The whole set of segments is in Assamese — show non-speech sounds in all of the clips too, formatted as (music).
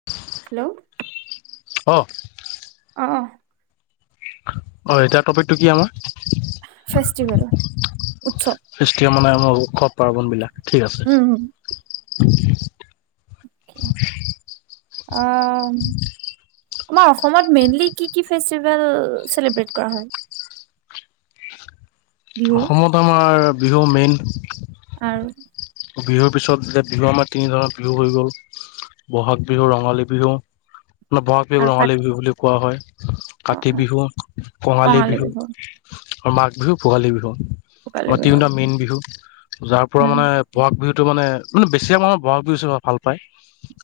(inaudible) হেল্ল'! অ। অ, অ। অঁ, এতিয়া টপিকটো কি আমাৰ? ফেষ্টিভেল, উৎসৱ। ফেষ্টিভেল মানে আমাৰ উৎসৱ -পাৰ্বণবিলাক, ঠিক আছে। উম অ। আমাৰ অসমত মেইনলি কি কি ফেষ্টিভেল চেলিব্ৰেত কৰা হয়? (inaudible) বিহু অসমত আমাৰ বিহু মেইন। আৰু! বিহুৰ পিছত, বিহু আমাৰ তিনি ধৰণৰ বিহু হৈ গ'ল। ব'হাগ বিহু, ৰঙালী বিহু (unintelligible) ব'হাগ বিহুক আৰু কাত ৰঙালী বিহু বুলি কোৱা হয়। অ কাতি বিহুক কঙালী বিহু আৰু মাঘ বিহু ভোগালী বিহু। ভোগালী আমাৰ বিহু তিনিটা মেইন বিহু। যাৰ পৰা উম মানে ব'হাগ বিহুটো মানে, বেছিয়ে মানু্হ ব'হাগ বিহুটো ভালপায়।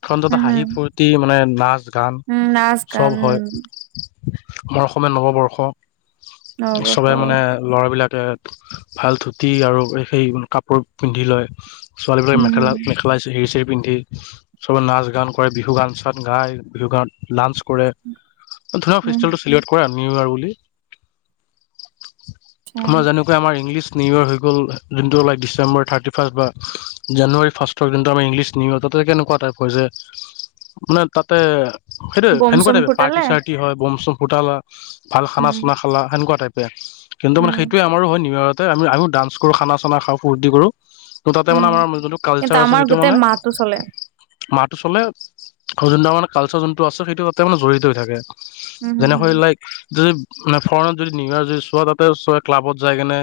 (unintelligible) উম হম হাঁহি-ফূৰ্তি, মানে নাচ-গান উম নাচ গান চব হয়। আমাৰ অসমীয়া নৱবৰ্ষ, নৱবৰ্ষ চবে মানে ল'ৰাবিলাকে ভাল ধূতি আৰু সেই কাপোৰ পিন্ধি লয় ছোৱালীবিলাকে উম হম মেখেলা পেলাই হেৰি চিৰি পিন্ধি চবে নাচ, গান কৰে বিহু গান-চান গায়, বিহু গানত ডান্স কৰে ধৰা উম ফেষ্টিভেলটো চেলিব্ৰেট কৰে আৰু নিউইয়েৰ বুলি আমাৰ যেনেকৈ আমাৰ ইংলিছ নিউইয়েৰ হৈ গ'ল যোনটো ডিচেম্বৰ, থাৰ্টিফাষ্ট বা জানুৱাৰী ফাষ্টৰ যোনটো আমি ইংলিছ নিউইয়েৰ পাতো কেনেকুৱা টাইপৰ যে মানে তাতে সেইটোয়ে, বম সেনেকুৱা চম টাইপে ফুটালে পাৰ্টি-চাৰ্টি হয়', ব'ম-চ'ম ফুটালা উম ভাল-খানা খা লা, সেনেুকুৱা টাইপে কিন্তু, মানে উম সেইটোৱে আমাৰো হয় নিউইয়েৰতে, আমি ডান্স কৰোঁ, খানা-চানা খাওঁ, ফূৰ্তি কৰোঁ ত' তাতে মানে উম আমাৰ যোনটো কিন্তু কালচাৰ আছে, আমাৰ সেইটো গোটেই মানে মাহটো চলে মাহটো চলে আৰু যোনটো আমাৰ কালচাৰ যোনটো আছে সেইটো তাতে মানে জড়িত হৈ থাকে উম হম হম যেনেকৈ লাইক যদি মানে ফৰেনত যদি নিউইয়েৰ যদি চোৱা তাতে চব ক্লাবত যায় কেনে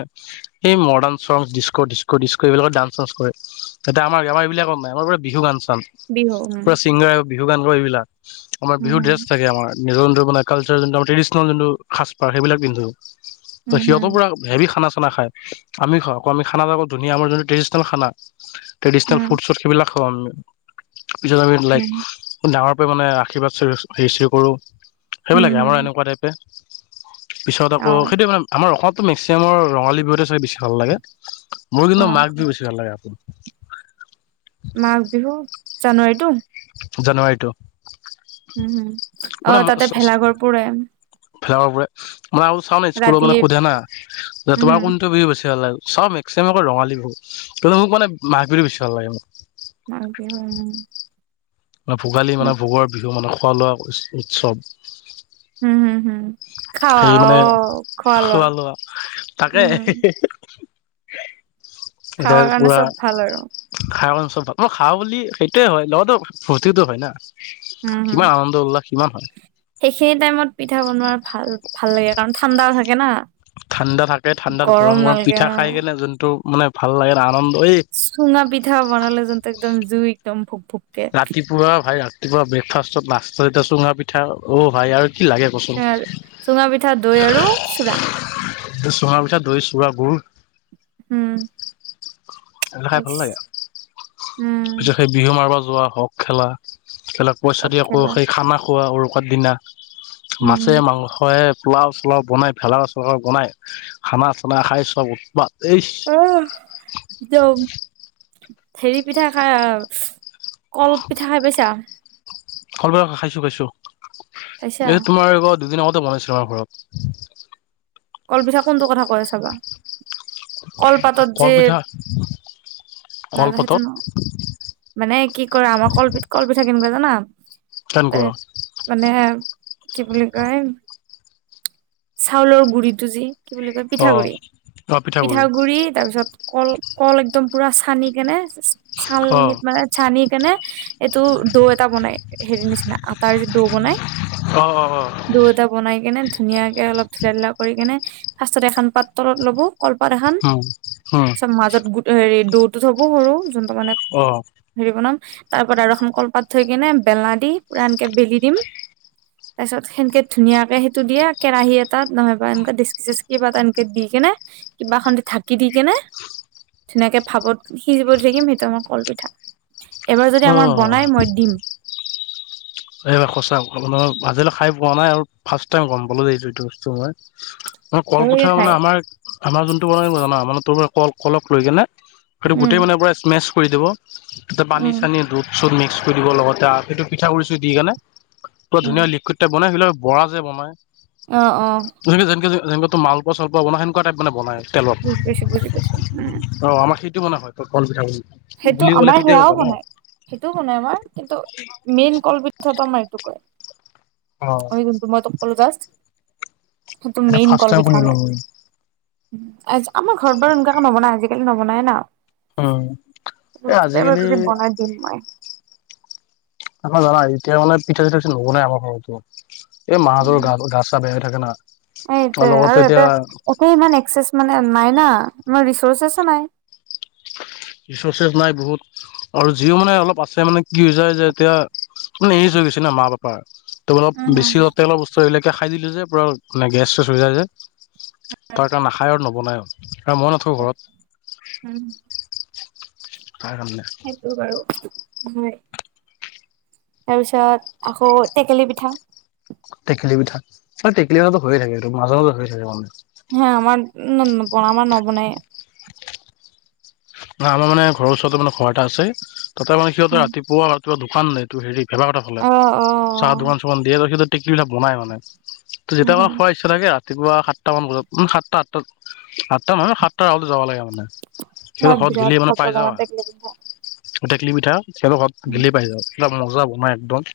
এই মডাৰণ চং ডিচক ডিচক ডিচক এইবোৰত ডান্স ছাঞ্চি কৰে তাতে আমাৰ বিহু গান চান বিহু উম পুৰা চিংগাৰ বিহু গানবোৰ এইবিলাক আমাৰ উম বিহু হম ড্ৰেছ থাকে আমাৰ নিজৰ মানে কালচাৰ যোনটো ট্ৰেডিচনেল যোনটো সাজপাৰ সেইবিলাক পিন্ধো উম সিহঁতো হম পৰা হেভি খানা-চানা খায় আমি খাওঁ, আকৌ আমি খানাটো আকৌ ধুনীয়া আমাৰ যোনটো ট্ৰেডিচনেল খানা ট্ৰেডিচনেল উম ফুডছৰ সেইবিলাক খাওঁ আমি পিছত আমি লাইক উম ডাঙৰকৈ মানে আশীৰ্বাদ হেৰি-চেৰি কৰোঁ সেইবিলাকে আমাৰ উম এনেকুৱা টাইপে পিছত আকৌ হম সেইটো মানে আমাৰ অসমতো মেক্সিমামৰ ৰঙালী বিহুটোৱেই চাগে বেছি ভাল লাগে মোৰ কিন্তু অ মাঘ বিহু বেছি বেছি ভাল লাগে আৰু মাঘ বিহু জানুৱাৰীতটো জানুৱাৰীটো উম হুম অ তাতে ভেলাঘৰ পুৰে ভেলাঘৰ পুৰে মই আৰু চাওঁ দেই স্কুলত ৰাতি মানে সোধে না যে উম তোমাৰ হম কোনটো বিহু বেছি লাগে বেছি ভাগৰ মানে ৰঙালী বিহু কিন্তু মোক মানে মাঘ বিহু বেছি ভাল লাগে মাঘ বিহু মান ভোগালী মানে ভোগৰ বিহু মানে খোৱা-লোৱা উৎসৱ উম হুম হুম খাৱা সেই অ মানে খোৱা-লোৱা খোৱা লোৱা তাকে উম (unintelligible) দেহ খাৱাৰ কাৰণে পোৰা চব ভাল আৰু খায় মানে চব ভাল খাওঁ বুলি সেইটোৱে হয়, নৌ দাউত ফূৰ্তিটো হয় না উম হম কিমান আনন্দ- উল্লাস কিমান হয় সেইখিনি টাইমত পিঠা বনোৱাৰ ভাল, ভাল লাগে কাৰণ ঠাণ্ডা থাকে না ঠাণ্ডা থাকে, ঠাণ্ডাত গৰম গৰম-গৰম নালাগে পিঠা অ খাই কিনে যোনটো মানে ভাল লাগে আনন্দ এই চুঙা পিঠা বনালে যোনতো একদম জুই একদম ভুক ৰাতিপুৱা ভাই ৰাতিপুৱা ব্ৰেকফাষ্টত চুঙাপিঠা অ', ভাই আৰু কি লাগে কচোন অ চুঙাপিঠা, দৈ আৰু চোৰা চুঙা পিঠা দৈ চুৰা গুড় উম আৰু খাই ভাল লাগে আৰু, উম ভুজিয়া খাই বিহু মাৰিব যোৱা হওক খেলা খেলাক পইচা দিয়া আকৌ খেলা সেই খানা খোৱা উৰুকাৰ দিনা উম মাছে, মাংসই পোলাও চোলাও বনাই, ভেলা চেলা বনাই, খানা চানা খাই চব উৎপাত, এইচ অহ, (unintelligible) হেৰি পিঠা খাই, কল পিঠা খাই পাইছা? কল পিঠা খাইছো খাইছো, খাইছা এই তোমাৰ দুদিন আগতে বনাইছিল, আমাৰ ঘৰত। কল পিঠা কোনটো কথা কৈ আছা বা? কলপাতত যে, কলপিঠা না না সেইটো কলপাতত নহয়। মানে কি কৰা? আমাৰ কলপিঠ, কলপিঠা কেনেকুৱা জানা? তা কেনেকুৱা মানে কি বুলি কয়? চাউলৰ গুৰিটো যি কি বুলি কয়? অ পিঠাগুৰি, পিঠাগুৰি তাৰ পিছত কল কল একদম পুৰা চানি কেনে, অ চাল‌ঙিত মানে, চানি কেনে এইটো ডো এটা বনাই হেৰি নিচিনা, আটাৰ যে ডো বনাই। অ', অ', অ'। ডো এটা বনাই কেনে, ধুনীয়াকে অলপ ঢিলা ঢিলা কৰি কেনে, ফাষ্টতে এখান পাত তলত ল'ব, কলপাত এখান উম, হুম। মাজত গো, হেৰি ডোটো থব সৰু, যোনটো মানে অ'। হেৰি বনাম, তাৰ‌ওপৰত আৰু এখন কলপাত থৈ কিনে, বেলনা দি, পুৰা এনকে বেলি দিম। তাৰপিছত সেনকে ধুনীয়াকে সেইটো দিয়া, কেৰাহী এটাত নহয় এনকা ডেচকি চেচকি কিবা এটা এনকে দি কেনে, কিবা এখনদি ঢাকি দি কেনে ধুনীয়াকে ভাপত সিজিব দি থাকিম, সেইটো আমাৰ কলপিঠা, এইবাৰ যদি অ আমাৰ বনাই, মই দিম। এইবাৰ সঁচা (inaudible) আজিলৈ খাই পোৱা নাই আৰু, ফাৰ্ষ্ট টাইম গম পালো যে, এই এইটো বস্তু মই। ভাল লাগে কলপিঠা খাই মানে আমাৰ আমাৰ যোনটো বনাই জানা, মানে তোৰল কল কলক লৈ কেনে, সেইটো উম গোটেই মানে স্মেচ কৰি দিব। তাতে পানী উম চানী, দুধ চুধ মিক্স কৰি দিব লগতে, সেইটো পিঠাগুড়ি চুৰি দি কেনে পুৰা উম ধুনীয়া লিকুইড টাইপ বনাই, সেইবিলাক বৰা যে বনাই। অ', অ'। যেনেকে যেনকে যে যেনেকুৱা মালপোৱা চালপোৱা বনায়, সেনেকুৱা টাইপ মানে বনায়। তেলত, বুজি পাইছো বুজি পাইছো উম অ', আমাৰ সেইটো বনায় খুৱাই, কলপিঠা বুলি। সেইটো, বুলি ক'লে আমাৰ সেইটোৱে সেয়াও জানো বনাই। সেইটোও বনাই আমাৰ, কিন্তু মেইন কলপিঠাটো আমাৰ এইটো কয়। অ ম‌ই যোনটো ম‌ই তোক কলো জাষ্ট, সেইটো এইটো মেইন ফাৰ্ষ্ট টাইম কলপিঠা শুনিলো আমাৰ। মই আজ, আমাৰ ঘৰত বাৰু এনেকুৱাকো নবনাই, আজিকালি নবনাই না। অ', এই এইবাৰ আজিকালি (inaudible) আমাৰ জানা? এতিয়া মানে পিঠা চিঠা বেচি নবনাই আমাৰ ঘৰতো, এই মাহঁতৰ গা, গা চা বেয়া হৈ থাকে না। এইটোয়েই লগতে আৰু এতিয়া ইয়াতে, ইয়াতে ইমান এক্সেচ মানে নাই না, ইমান ৰিৰ্চছেচো নাই। ৰিচৰ্চেছ নাই বহুত। আৰু যিও মানে অলপ আছে মানে কি হৈ যায় যে এতিয়া, মানে এইজ হৈ গৈছে না মা পাপাৰ। তো অলপ উম, বেছি হম, অলপ তেলৰ বস্তু এইবিলাকে খাই দিলে যে, পুৰা গেছ চেছ হৈ যায় যে। তাৰকাৰণে নাখায়েও আৰু নৱনায়ো আৰু মই নাথাকো ঘৰত। উম। তাৰকাৰণে হয় বাৰু, হয়। তাৰপিছত আকৌ টেকেলি পিঠা। টেকেলি পিঠা। এই টেকেলি পিঠাটো হৈয়ে থাকে এইটো মাজে মাজে হৈ থাকে মানে। হা আমাৰ (unintelligible) নবনাই। ন আমাৰ মানে ঘৰ ওচৰতে মানে ঘৰ এটা আছে। ততে মানে সিহঁতে ৰাতিপুৱা কিবা দোকান নাই। তোৰ হেৰি ভেবা কথা ফালে। অ', চাহ অ', দোকান চোকান দিয়ে (unintelligible) টেকিবিলাক বনাই মানে। যেতিয়া পা উম, (unintelligible) অ তাকে, ৰাতিপুৱা সাতটা মান বজাত। উম সাতটা আঠতাত সাতটা মানে সাতটা আগ যাব লাগে মানে সিহঁত মই ঘৰত বিৰাট গেলে মানে ভাল পাওঁ পাই জানা যাৱ টেকেলি পিঠা। আৰ। টেকেলি পিঠা। হেত ঘত গিলি পাই যাও। (unintelligible) মজা বনাই একদম।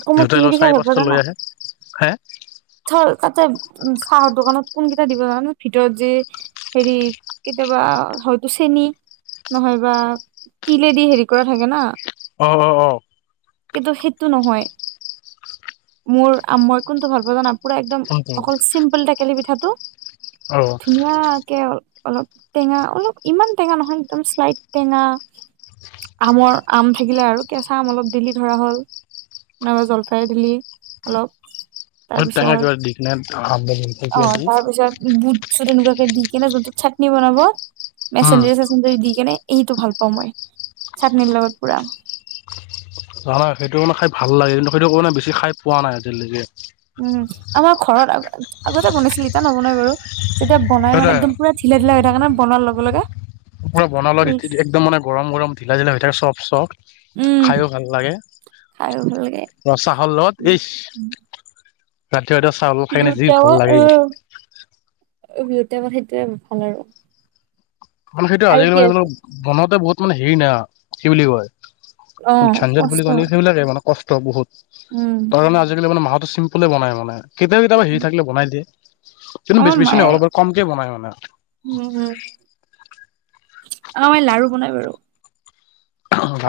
আকৌ মই দেউতাই লৈ কিহেদি খাই চাৰি ভাল পাঁচটা লৈ আহে। খাই। ঢৰ তাতে উ চাহৰ দোকানত কোনকেইটা দিব জান ন ভিতৰত যে হেৰি, কেতিয়াবা হয়তো চেনি। নহয়বা তিলেদি হেৰি কৰা থাকে না। অ, অ, অ। কিন্তু সেইটো নহয়। মোৰ আ- মই কোনটো ভাল পাও জানা? পুৰা একদম অকল চিম্পুল টেকেলি পিঠাটো, অ ধুনীয়াকে অলপ টেঙা অলপ ইমান টেঙা নহয়, একদম শ্লাইট টেঙা। আমৰ আম থাকিলে আৰু কেঁচা আম অলপ দিলি ধৰা হ'ল। নাইবা জলফাই দিলি অলপ। টেঙা তাৰপিছত অ (unintelligible) তাৰপিছত বুট চুত এনেকুৱাকে দি কিনে যোনটোত চাটনি বনাব। মেছেন্দেৰি সেছে দি কেনে এইটো ভাল পাওঁ মই, চাটনি লগত পুৰা। হয়, সেইটো মানে খাই ভাল লাগে কিন্তু সেইটো মানে বেছি খাই পোৱা নাই আজিলৈকে। উম, আমাৰ ঘৰত আ আগতে বনাইছিল এতিয়া নবনাই বাৰু, যেতিয়া বনাই সেইটোৱে মানে একদম পুৰা ঢিলা ঢিলা হৈ থাকে নই বনোৱাৰ লগে লগে। পৰা বনালে ইচ একদম মানে গৰম গৰম ঢিলা ঢিলা হৈ থাকে চফ চফ। উম খাইও ভাল লাগে। খাইও ভাল লাগে। অ চাহ লত (unintelligible) ৰাতি ৰাতি চাউল খাই কিনে বিহুৰ যি ভাল লাগে। উ বিহুতে আক সেইটোৱে ভাল আৰু। মানে সেইটো আৰু আজিকালি কি মানে আছে (unintelligible) বনতে বহুত মানে হেৰি না, কি বুলি কয়? অ (unintelligible) বুলি কষ্ট কয় নি? সেইবিলাকে মা কষ্ট বহুত। উম তাৰ কাৰণে আজিকালি মানে মাহটো চিম্পলে বনাই মানে। কেতিয়াবা কেতিয়াবা হেৰি থাকিলে বনাই দিয়ে কিন্তু বেছ আমাৰ বেছি নহয় মায়ে অলপ কমকে বনাই মানে। উম, উম। অ, এ লাৰু বনাই বাৰু।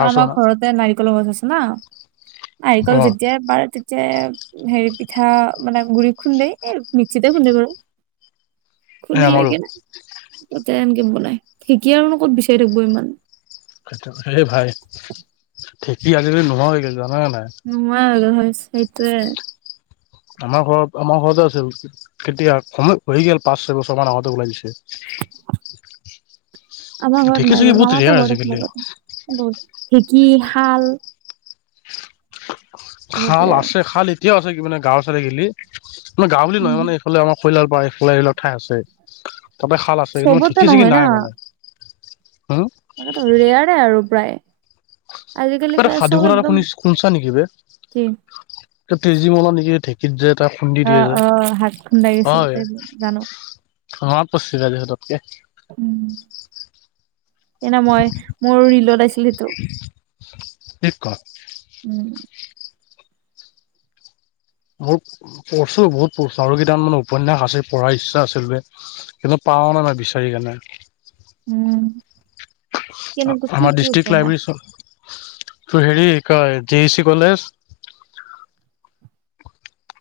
অ চাহ আমাৰ না। ঘৰতে নাৰিকল গছ আছে না। নাৰিকল অ' যেতিয়াই পাৰে তে যে হেৰি পিঠা মানে গুৰি খুন্দেই, এ মিক্সিতে খুন্দে বাৰু। এই খুন্দি লৈ আমাৰো কেনে তাতে এনেকে বনাই। ঢেকী আৰু নো ক'ত বিচাৰি থাকিব ইমান। হে ভাই, ঢেকী আজিকালি নোহোৱা হৈ গ'ল জানা নে নাই? নোহোৱা হৈ গ'ল, (unintelligible) সেইটোৱে। আমাৰ ঘৰ আমাৰ ঘৰতে আছে (unintelligible) কেতিয়া? সময় হৈ গল পাঁচ, ছয় বছৰ মান আগতে ওলাই দিছে। (inaudible) আমাৰ ঘৰত ঢেঁকী নাই চেকি বাৰু বহুত মামাহত ৰেয়াৰ ঘৰত আজিকালি আছিল ব ঢেকি, শাল। বহুত শাল ৰেয়াৰ আছে শাল এতিয়াও আছে কি মানে গাঁওৰ চালে গেলি মানে গাওঁ বুলি নহয় উম মানে- ফালে আমাৰ খৈলাল পাৰ খৰ ঠাই আছে তাতে খাল আছে কিন্তু চবতে ঢিকি চিকি নহয় নাই মানে। হুওম' মানে টৰোৰেয়াৰে আৰু প্ৰায়। আজিকালি কিবা এটা সাধু চব কথা এটা একদম খুনিছো খুনিছা নেকি বে, কি ত তেজী মলা নেকি এ ঢেক- কিত যে তাক খুন্দি অ দিয়ে যে। অ হাত খুন্দাই গৈছিল হয়, তে - জানো (unintelligible) উম' এনা মই মোৰ ৰিলত আছিল সেইটো। কি কম উম মোৰ পঢ়ছো বহুত পঢ়ছো আৰু কেইটামান মানে উপন্যাস আছিল পঢ়াৰ ইচ্ছা আছিল বে। কিন্তু, পাও না না বিচাৰি কিনে। উম' কেনেকুৱা কি আমাৰ কি ডিষ্ট্ৰিক্ট উপন্যাস লাইব্ৰেৰী চোৱা। তো হেৰি কয় G E C college.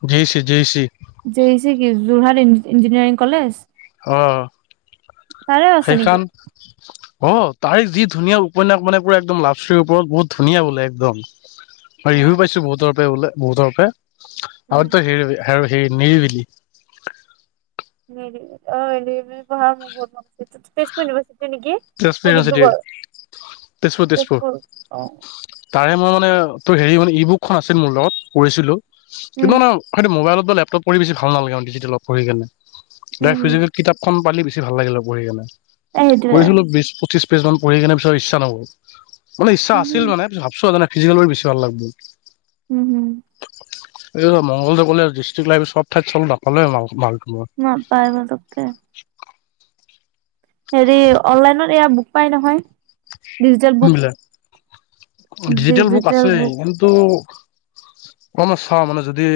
G E C, G E C. G E C কি যোৰহাট ইঞ্জিনিয়াৰিং কলেজ? অঁ' অঁ' তাৰে আছে নেকি সেইখন- অঁ' তাই যি ধুনীয়া উপন্যাস বনায় পুৰা একদম লাভশ্ৰীৰ ওপৰত বহুত ধুনীয়া বোলে একদম। উম পাইছো বহুতৰ পৰাই বোলে বহুতৰ পৰাই উম আৰু তয় হেৰি- আৰু সেই নিৰিবিলি। নিৰিবিলি অঁ নিৰিবিলি পঢ়া মো বহুত মন আছে। ত তেজপুৰ ইউনিভাৰচিটি নেকি। তেজপুৰ নে ইউনিভাৰ্চিটিৰ ডিব্ৰুগড়, তেজপুৰ অঁ'। তাৰে মই মানে তোৰ হেৰি মানে ই বুকখন আছিল মোৰ লগত পঢ়িছিলো। কিন্তু, উম মানে সেইটো মোবাইলত বা লেপটপ পঢ়ি বছি ভাল নালাগে ডিজিটেল পঢ়ি কেনে। নাই উম উম ফিজিকেল কিতাপখন পালি বেছি ভাল লাগি হয় পঢ়ি কেনে, সেইটোৱে পঢ়িছিলো বিশ-পঁচিশ- পেজ মান পঢ়ি কিনে পিছত ইচ্ছা নগল মানে ইচ্ছা উম আছিল মানে ভাবছো মানে ফিজিকেল খন বেছি ভাল লাগব। উম' হুম'। এই মংগলদৈ কলেজ ডিষ্ট্ৰিক্ট লাইব্ৰেৰী চব ঠাইত চল নাপালে মালটো মোৰ। নাপায় পুটোককে। হেৰি অনলাইনত এয়া বুক পাই নহয়, ডিজিটেল বুক। কোনবিলাক ডিজিটেল বুক আছে কিন্তু অকমান চাওঁ মানে যদি-